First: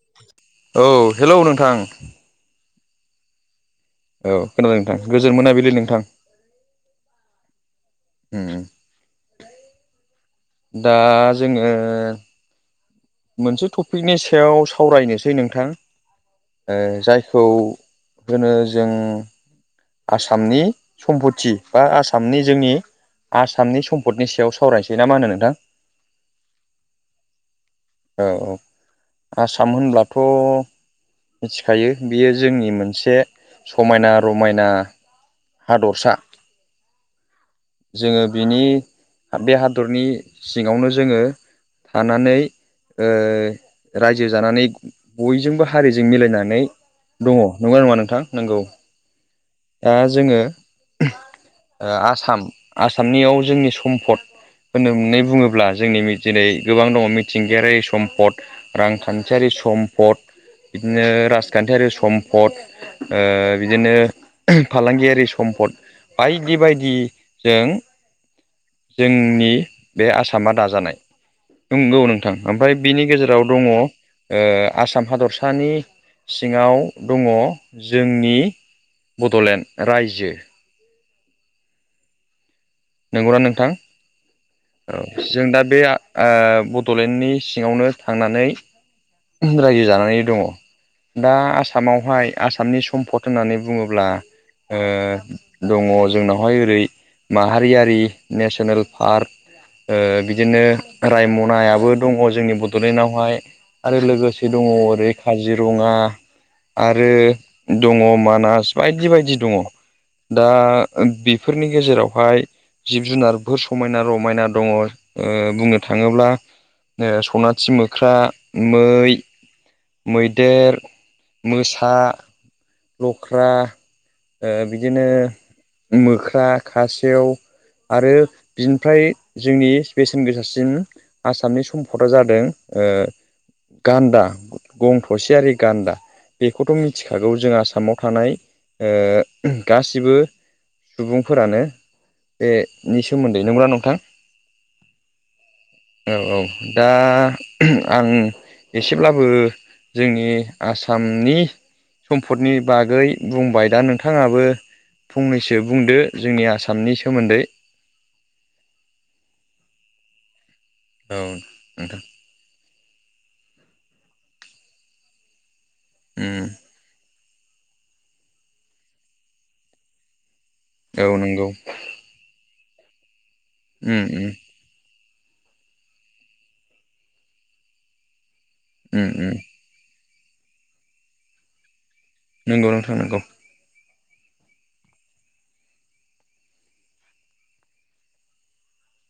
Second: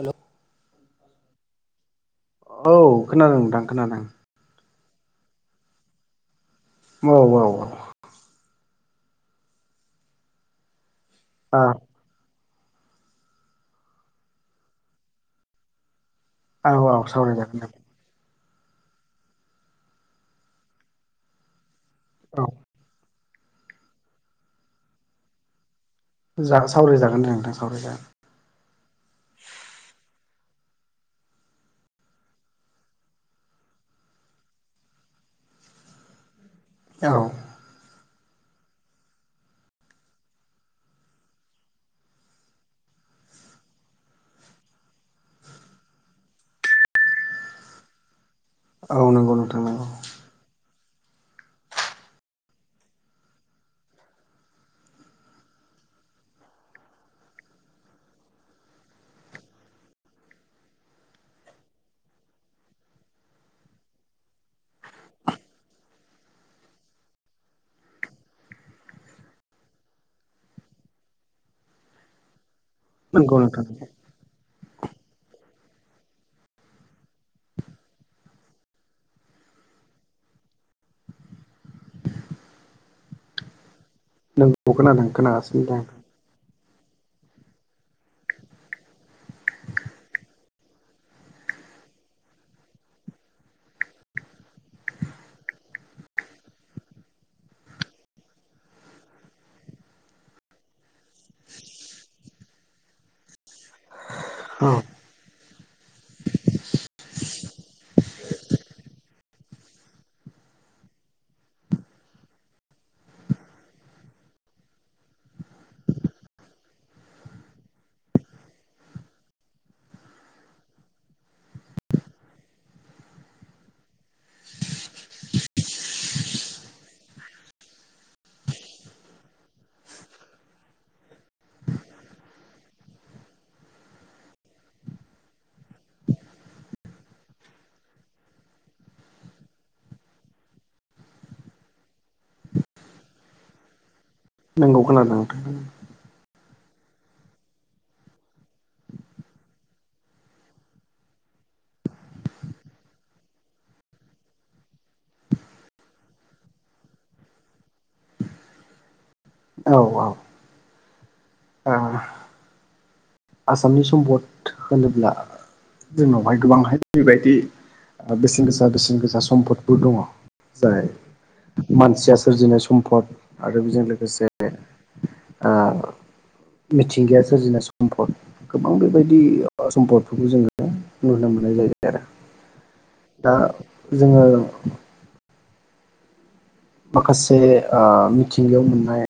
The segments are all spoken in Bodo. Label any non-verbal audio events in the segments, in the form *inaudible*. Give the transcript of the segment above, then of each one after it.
हेल' औ हेलौ नोंथां औ खोनादों नोंथां खोनादों औ खोनादों नोंथां गोजोन मोनाबिलि नोंथां औ औ औ दा औ जोङो मोनसे टपिकनि सायाव सावरायनोसै नोंथां औ औ जायखौ सावरायजागोन दे होनो जों आसामनि सम्फथि बा आसामनि औ जोंनि आसामनि सम्फदनि सायाव सावरायनोसै ना मा होनो नोंथां सावरायजागोन दे नोंथां सावरायजागोन औ औ आसाम होनब्लाथ' मिथिखायो बियो जोंनि मोनसे समायना रमायना हादरसा औ जोङो बिनि बे हादरनि सिङावनो जोङो थानानै ओ रायजो जानानै बयजोंबो हारिजों मिलायनानै दङ नंगौना नङा नोंथां नंगौ औ नंगौ नोंथां नंगौ दा जोङो आसाम आसामनियाव जोंनि सम्फद होननो होननानै बुङोब्ला जोंनि दिनै गोबां दङ मिथिंगायारि सम्पद रांखान्थियारि सम्पद बिदिनो राजखान्थियारि सम्पद बिदिनो फालांगियारि सम पद बायदि बायदि जों जोंनि बे आसामा दाजानाय नंगौ नोंथां ओमफ्राय बिनि नंगौ गेजेराव दङ नोंथां ओ आसाम हादरसानि सिङाव दङ जोंनि बड'लेण्ड रायजो नंगौना नोंथां नोंगौ खोनादों औ जों दा खोनागासिनो बे दं बड'लेण्डनि सिङावनो थांनानै रायजो जानानै दङ। दा आसामावहाय आसामनि सम्पद होननानै बुङोब्ला ओ दङ जोंनावहाय ओरै मा हारियारि नेसनेल पार्क बिदिनो रायमनायाबो दङ जोंनि बडलेण्डआवहाय आरो लोगोसे दङ औ ओरै काजिरङा आरो दङ मानास बायदि बायदि दङ दा बेफोरनि गेजेरावहाय जिब जुनारफोर समायना रमायना दङ बुंनो थाङोब्ला सनाथि मोख्रा मै मैदेर मोसा लख्रा बिदिनो मोख्रा खासेव आरो बिनिफ्राय जोंनि बेसेन गोसासिन आसामनि सम्फदा जादों गान्दा गं थसेयारि गान्दा बेखौथ मिथिखागौ जों आसामाव थानाय गासिबो सुबुंफोरानो बेनि सोमोन्दै नंग्रा नोंथां नांगौ खोनादों नांगौ नोंथां औ औ दा आं एसेब्लाबो जोंनि आसामनि सम्फदनि बागै बुंबाय दा नोंथाङाबो फंनैसो बुंदो जोंनि आसामनि सोमोन्दै औ औ औ नोंथां आसामनि सम्पद होनोब्ला जोंनावहाय उम गोबांहाय जबायदि बेसेन गोसा बेसेन गोसा सम्पदफोर दङ जाय औ नंगौ मानसिया सोरजिनाय सम्फद आरो बेजों उम उम लोगोसे मिथिंगाया सोरजिनो सम्पल गोबां उम बेबायदि उम सम्पदफोरखौ जोङो नुनो मोननाय जायो आरो नंगौ नोंथां नंगौ दा जोङो माखासे मिथिंगायाव मोननाय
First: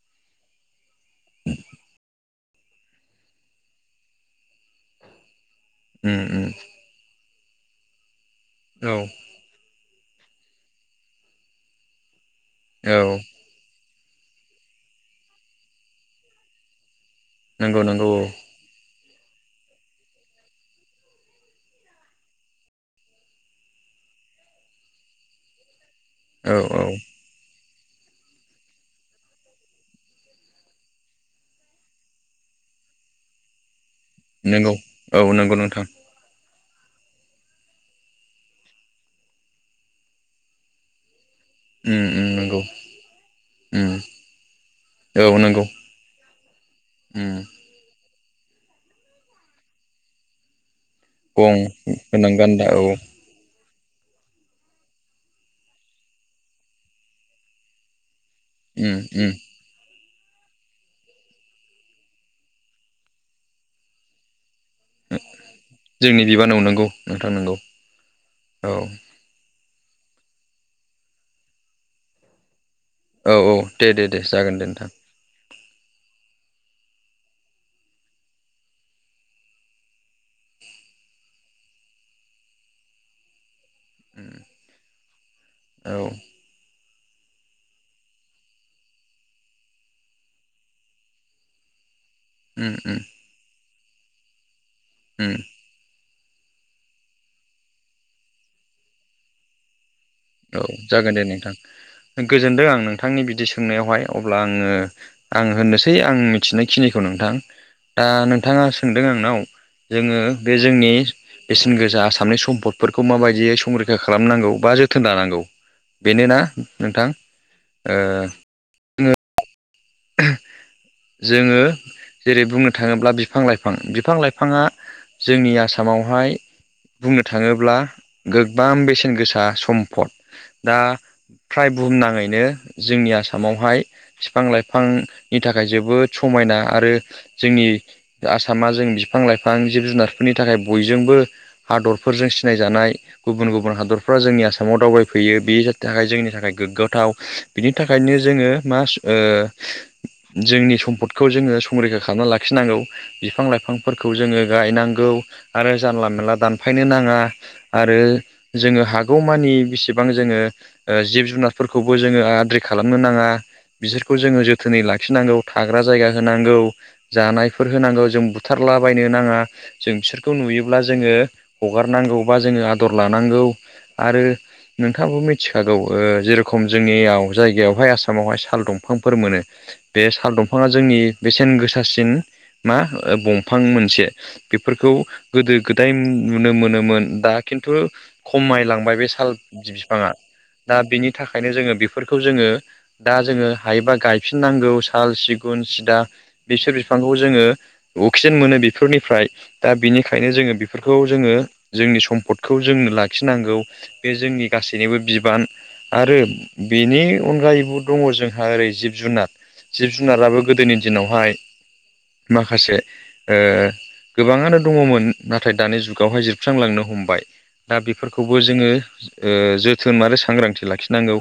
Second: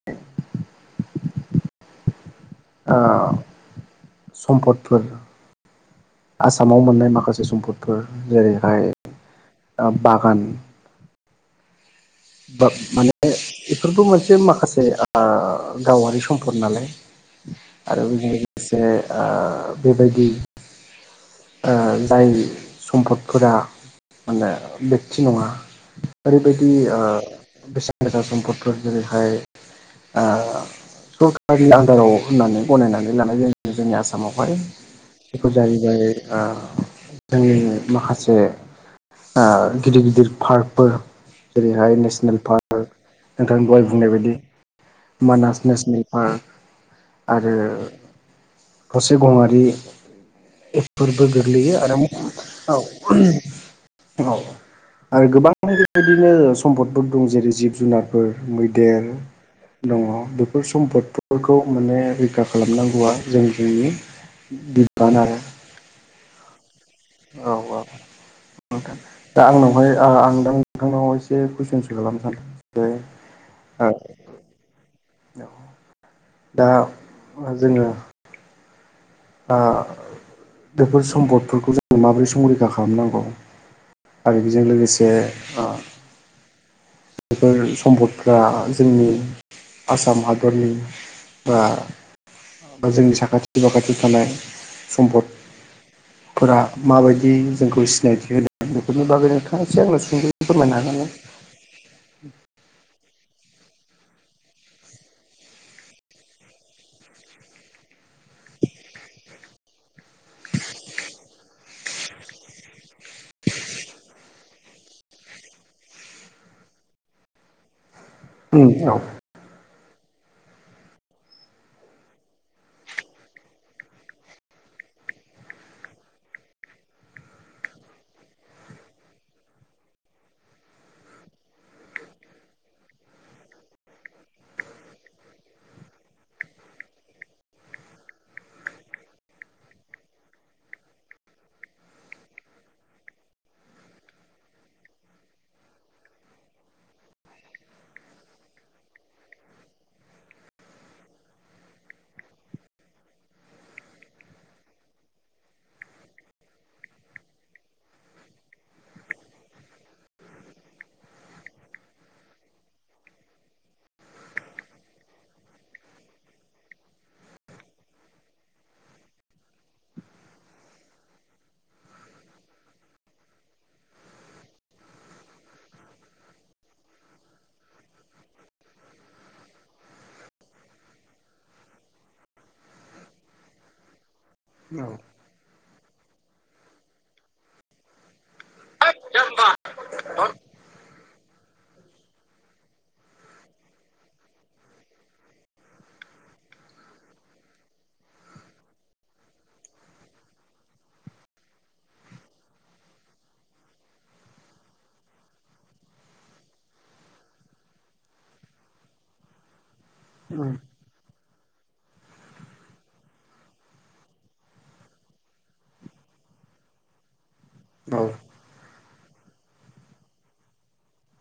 *inaudible* आ समपदफोर उम उम आसामाव मोननाय माखासे सम्पदफोर जेरैहाय औ बागान बा औ माने बेफोरबो मोनसे माखासे गावारि सम्पद नालाय नंगौ आरो नंगौ बेजों लोगोसे बेबायदि जाय सम्पदफोरा माने बेक्ति नङा औ औ ओरैबायदि औ बेसेन गोसा सम्पदफोर जेरैहाय सरकनि आन्दाराव होननानै गनायनानै लानाय जायो जोंनि आसाम आसामावहाय नंगौ औ बेफोर नंगौ नोंथां जाहैबाय जोंनि माखासे गिदिर गिदिर फार्कफोर जेरैहाय उम उम नेसनेल नंगौ पार्क नोंथांनि बहाय उम बुंनाय बायदि औ मानास नंगौ नेसनेल पार्क उम आरो थसे गङारि फोरबो गं गोग्लैयो आरो गोनां गान्दा औ औ आरो गोबां बेबायदिनो सम्पदफोर दं जेरै जिब जुनार फोर उम मैदेर उम दङ बेफोर सम्पदफोरखौ माने रैखा खालामनांगौआ जों जोंनि बिबान आरो जोंनि बिबान नाव नंगौ नोंथां औ नंगौ औ औ नोंथां दा आंनावहाय आं दा नोंथांनाव एसे कुइसन स़ खालामनो सानदों जे औ औ दे दे दे जागोन दे नोंथां दा जोङो बेफोर सम्पदफोरखौ जोङो माबोरै सरैखा खालामनांगौ आरो बेजों लोगोसे औ बेफोर सम्पदफ्रा जोंनि आसाम हादरनि बा उम उम जोंनि साखाथि बाखाथि थानाय उम सम्पद फोर माबायदि जोंखौ सिनायथि होदों बेफोरनि बागै नोंथाङा एसे आंनो सुंद'यै औ फोरमायनो हागोन ना? जागोन दे नोंथां गोजोनदों आं नोंथां नोंथांनि बिदि सोंनायावहाय अब्ला आङो आं होननोसै आं मिथिनायखिनिखौ नोंथां दा नोंथाङा सोंदों आंनाव जोङो बे जोंनि बेसेन गोजा आसामनि सम्पदफोरखौ माबादियै संरैखा खालामनांगौ बा जो थोन लानांगौ बेनो ना नोंथां ओ ओम औ जोङो जेरै बुंनो थाङोब्ला बिफां लाइफां बिफां लाइफाङा जोंनि आसामावहाय बुंनो थाङोब्ला गोबां बेसेन गोसा सम्फद दा फ्राय बुहुमनाङैनो जोंनि आसामावहाय बिफां लाइफांनि थाखाय थाखाय जोबोद समायना आरो जोंनि आसामा जों बिफां लाइफां जिब जुनारफोरनि थाखाय बयजोंबो हादरफोरजों सिनायजानाय गुबुन गुबुन हादरफ्रा जोंनि आसामाव दावबायफैयो बे बे जानि थाखाय जोंनि थाखाय गोग्गाथाव बिनि थाखायनो जोङो मा ओ जोंनि सम्फदखौ जोङो संरैखा खालामना लाखिनांगौ बिफां लाइफांफोरखौ जोङो गायनांगौ आरो जानला मानला दानफायनो नाङा आरो जोङो हागौमानि बेसेबां जों जोङो जिब जुनारफोरखौबो जोङो आद्रि खालामनो नाङा बिसोरखौ जोङो जोथोनै लाखि खिनांगौ थाग्रा जायगा होनांगौ जानायफोर होनांगौ जों बुथारलाबायनो नाङा जों बिसोरखौ नुयोब्ला जोङो हगारनांगौ बा जोङो आदर लानांगौ आरो नोंथां नोंथाङाबो मिथिखागौ जेरेखम जोंनियाव जायगायावहाय आसामावहाय साल दंफांफोर मोनो बे साल दंफाङा जोंनि बेसेन गोसासिन मा दंफां मोनसे औ बेफोरखौ गोदो गोदाय नुनो मोनोमोन दा खिन्थु खमायलांबाय बे साल बिफाङा दा बेनि थाखाय थाखायनो जोङो बेफोरखौ जोङो दा जोङो हायोबा गायफिननांगौ साल सिगुन सिदा बिसोर बिफांखौ जोङो अक्सिजेन मोनो बेफोरनिफ्राय दा बेनिखायनो जोङो बेफोरखौ जोङो जोंनि सम्पदखौ जोंनो लाखिनांगौ बे जोंनि गासैनिबो बिबान आरो बेनि अनगायैबो दङ जोंहा ओरै जिब जुनार जिब जुनाराबो गोदोनि दिनावहाय माखासे ओ गोबाङानो दङमोन नाथाय दानि जुगावहाय जोबस्रांलांनो हमबाय दा बेफोरखौबो जोङो ओ जोथोन आरो सांग्रांथि लाखिनांगौ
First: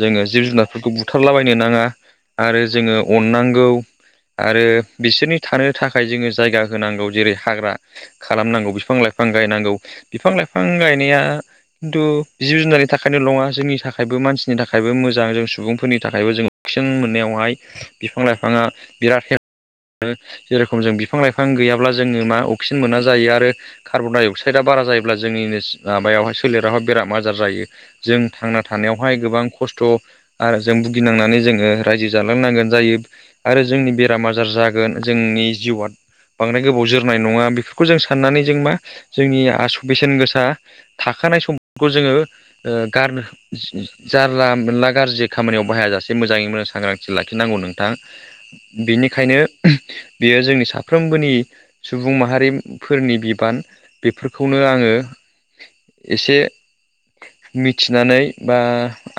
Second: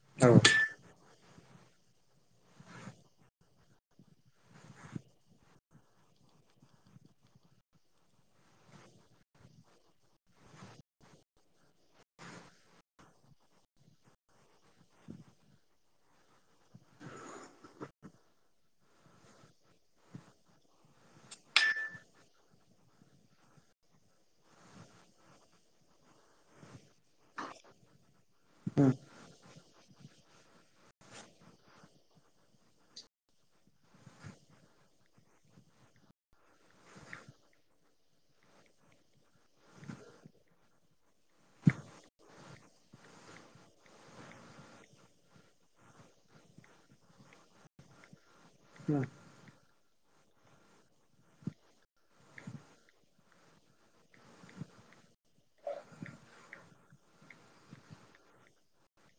जोङो जिब जुनारफोरखौ बुथारलाबायनो नाङा आरो जोङो अननांगौ आरो बिसोरनि थानो थाखाय जोङो जायगा होनांगौ जेरै हाग्रा खालामनांगौ बिफां लाइफां बिफां गायनांगौ बिफां लाइफां गायनाया खिन्थु जिब जुनारनि थाखायल' नङा जोंनि थाखायबो बे मानसिनि थाखायबो मोजां जों सुबुंफोरनि थाखायबो जों अक्सिजन मोननायावहाय बिफां लाइफाङा बिराद हे जेरेखम जों बिफां लाइफां गैयाब्ला जोङो मा अक्सिजेन मोना जायो आरो कार्बन डाइ अक्साइडाआ बार बारा जायोब्ला जोंनिनो माबायावहाय सोलेरावहाय बेराद आजार जायो जों थांना थानायावहाय गोबां खस्थ' आरो जों भुगिनांनानै जोङो रायजो ज थालांनांगोन जायो आरो जोंनि बेराम आजार जागोन जोंनि जिउआ बांद्राय गोबाव जोरनाय नङा बेफोरखौ जों साननानै जों मा जोंनि आस बेसेन गोसा थाखो थाखानाय समफोरखौ जोङो गार जारला मोनला गाज्रि खामानियाव बाहाय जासे मोजाङै मोजां सांग्रांथि लाखिनांगौ नोंथां बेनिखायनो बेयो जोंनि साफ्रोमबोनि सुबुं माहारिफोरनि बिबान बेफोरखौनो आङो एसे मिथिनानै बा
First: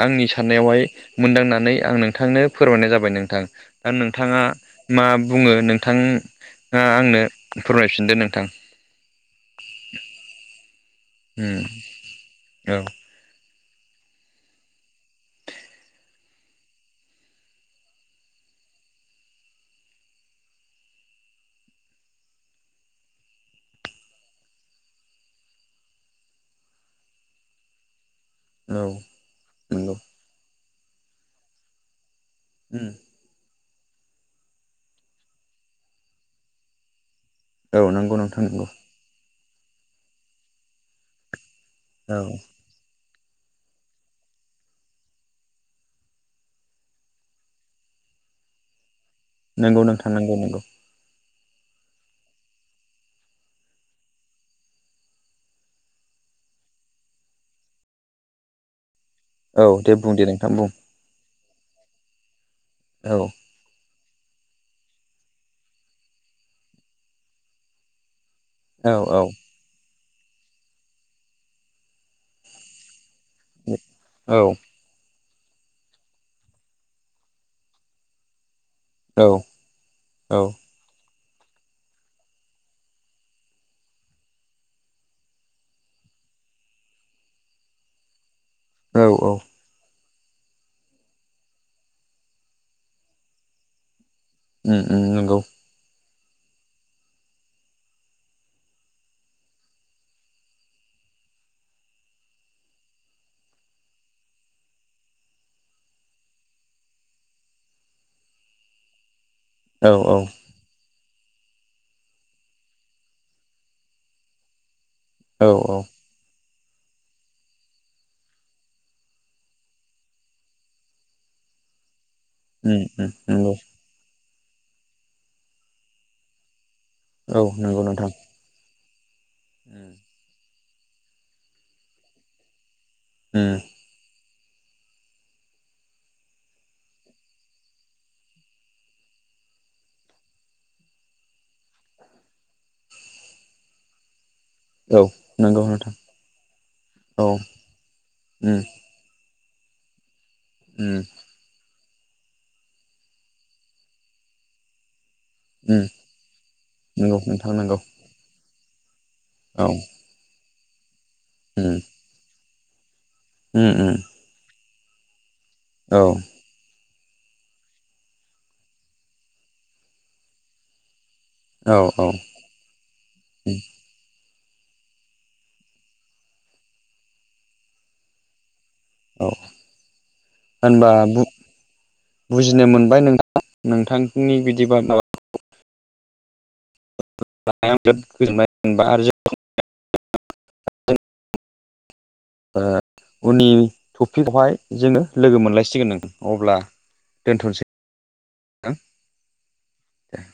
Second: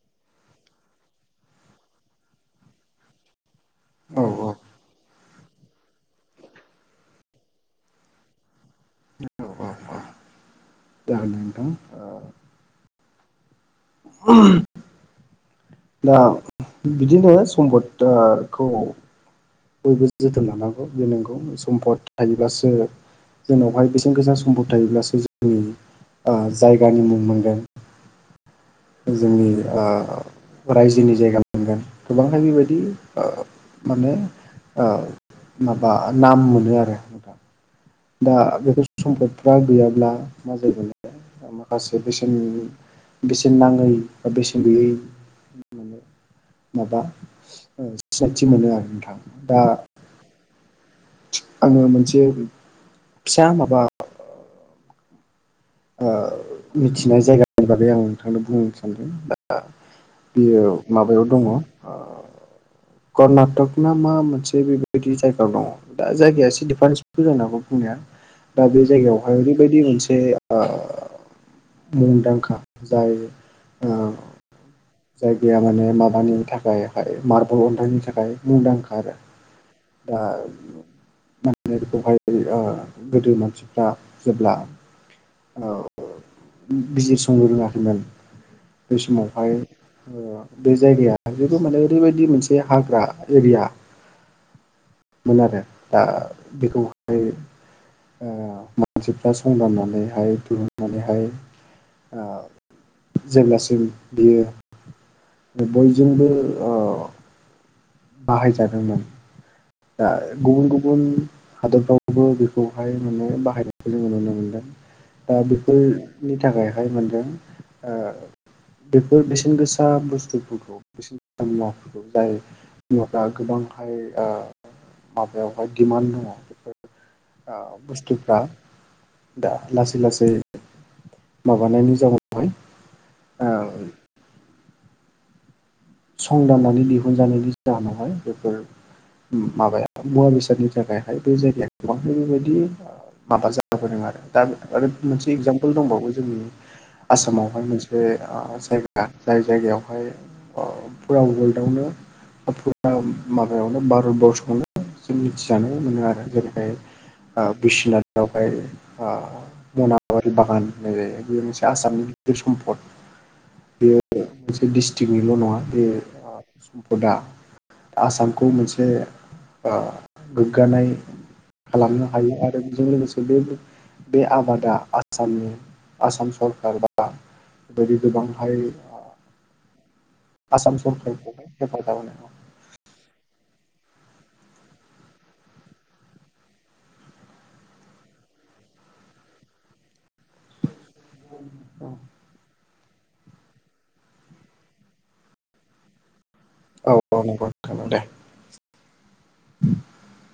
आंनि साननायावहाय मोनदांनानै आं नोंथांनो फोरमायनाय जाबाय नोंथां दा औ नोंथाङा मा बुङो नोंथाङा आंनो फोरमायफिनदो नोंथां *inaudible* दा उम नोंथां ओ औ उम दा बिदिनो सम्पदखौ बयबो जोथोन लानांगौ बे नंगौ सम्पद थायोब्लासो जोंनावहाय बेसेन गोसा सम्फद थायोब्लासो जोंनि ओ जायगानि मुं मोनगोन औ जोंनि ओ नंगौ रायजोनि जायगा मोनगोन गोबांहाय बेबायदि उम ओ माने ओ माबा नाम मोनो आरो औ नंगौ दा नोंथां नंगौ बेफोर सम्फद फ्रा गैयाब्ला मा जागोन माखासे औ बेसेन बेसेन नाङै बा बेसेन गैयै माने माबा सिनायथि मोनो आरो नोंथां दा नंगौ नोंथां नांगौ नंगौ आङो मोनसे फिसा माबा ओ मिथिनाय जायगानि बागै आं नोंथांनो बुंनो सानदों औ दे बुं दे नोंथां बेयो बुं माबायाव ओ औ कर्नाटक ना मा मोनसे बेबायदि जायगा दङ दा जायगाया एसे दिफारेन्सफोर जानो हागौ बुंनाया दा बे औ औ जायगायावहाय ओरैबायदि मोनसे ओ मुंदांखा जाय ओ औ जायगाया माने माबानि थाखाय मार्बल अन्थाइनि थाखाय मुंदांखा आरो दा औ मानोना बेखौहाय गोदो मानसिफ्रा जेब्ला ओ बिजिरसंनो रोङाखैमोन ब औ औ समावहाय ओ बे जायगाया जिथु माने ओरैबायदि मोनसे हाग्रा एरिया उम उम नंगौ मोन आरो दा बेखौहाय ओ मानसिफ्रा संदाननानैहाय दिहुननानैहाय ओ जेब्लासिम बियो बयजोंबो ओ बाहायजादोंमोन औ दा औ गुबुन गुबुन गुबुन हादरफ्रावबो बेखौहाय माने बाहायनायखौ जोङो नुनो मोनदों दा औ औ बेफोरनि थाखायहाय मोनदों ओ बेफोर बेसेन गोसा बुस्थुफोरखौ बेसेन गोसा मुवाफोरखौ जाय उम उम बिवफा नंगौ गोबांहाय माबायावहाय दिडिमान्ड दङ औ बेफोर नंगौ नोंथां बुस्टुफ्रा दा उम लासै लासै माबानायनि जाउनाव ओ उम संदाननानै दिहुनजानायनि जाहोनावहाय बेफोर माबाया मुवा बेसादनि थाखायहाय बे जायगायाव गोबां बेबायदि माबा जाबोदों आरो दा आरो औ मोनसे नंगौ एगजामपोल नोंथां दंबावो जोंनि औ आसामावहाय मोनसे ओ उम जायगा जाय जायगायावहाय ओ उम फुरा वर्रल्डआवनो *unintelligible* जों उम मिथिजानो मोनो आरो जेरैहाय नंगौ नोंथां नंगौ बिसिनाथावहाय ओ औ मनाबारि बागान होननाय बेयो मोनसे उम आसामनि गिदिर सम्फद उम उम बेयो मोनसे डिस्ट्रिक्निल' नङा बे औ ओ दा आसामखौ मोनसे ओ गोग्गानाय औ खालामनो औ हायो आरो बेजों लोगोसे बे उम बे आबादा आसामनि आसाम सरखार बा बेबायदि गोबांहाय औ आसाम होनबा सरखारखौहाय हेफाजाब होनाय बुजिनो मोनबाय नोंथां नोंथांनि बिदि बा बिर गोजोनबाय जेनेबा आरो ज *unintelligible* औ उननि टपिकवहाय जोङो लोगो मोनलायसिगोन नों अब्ला औ औ नंगौ नोंथां दे दोन्थ'सै दे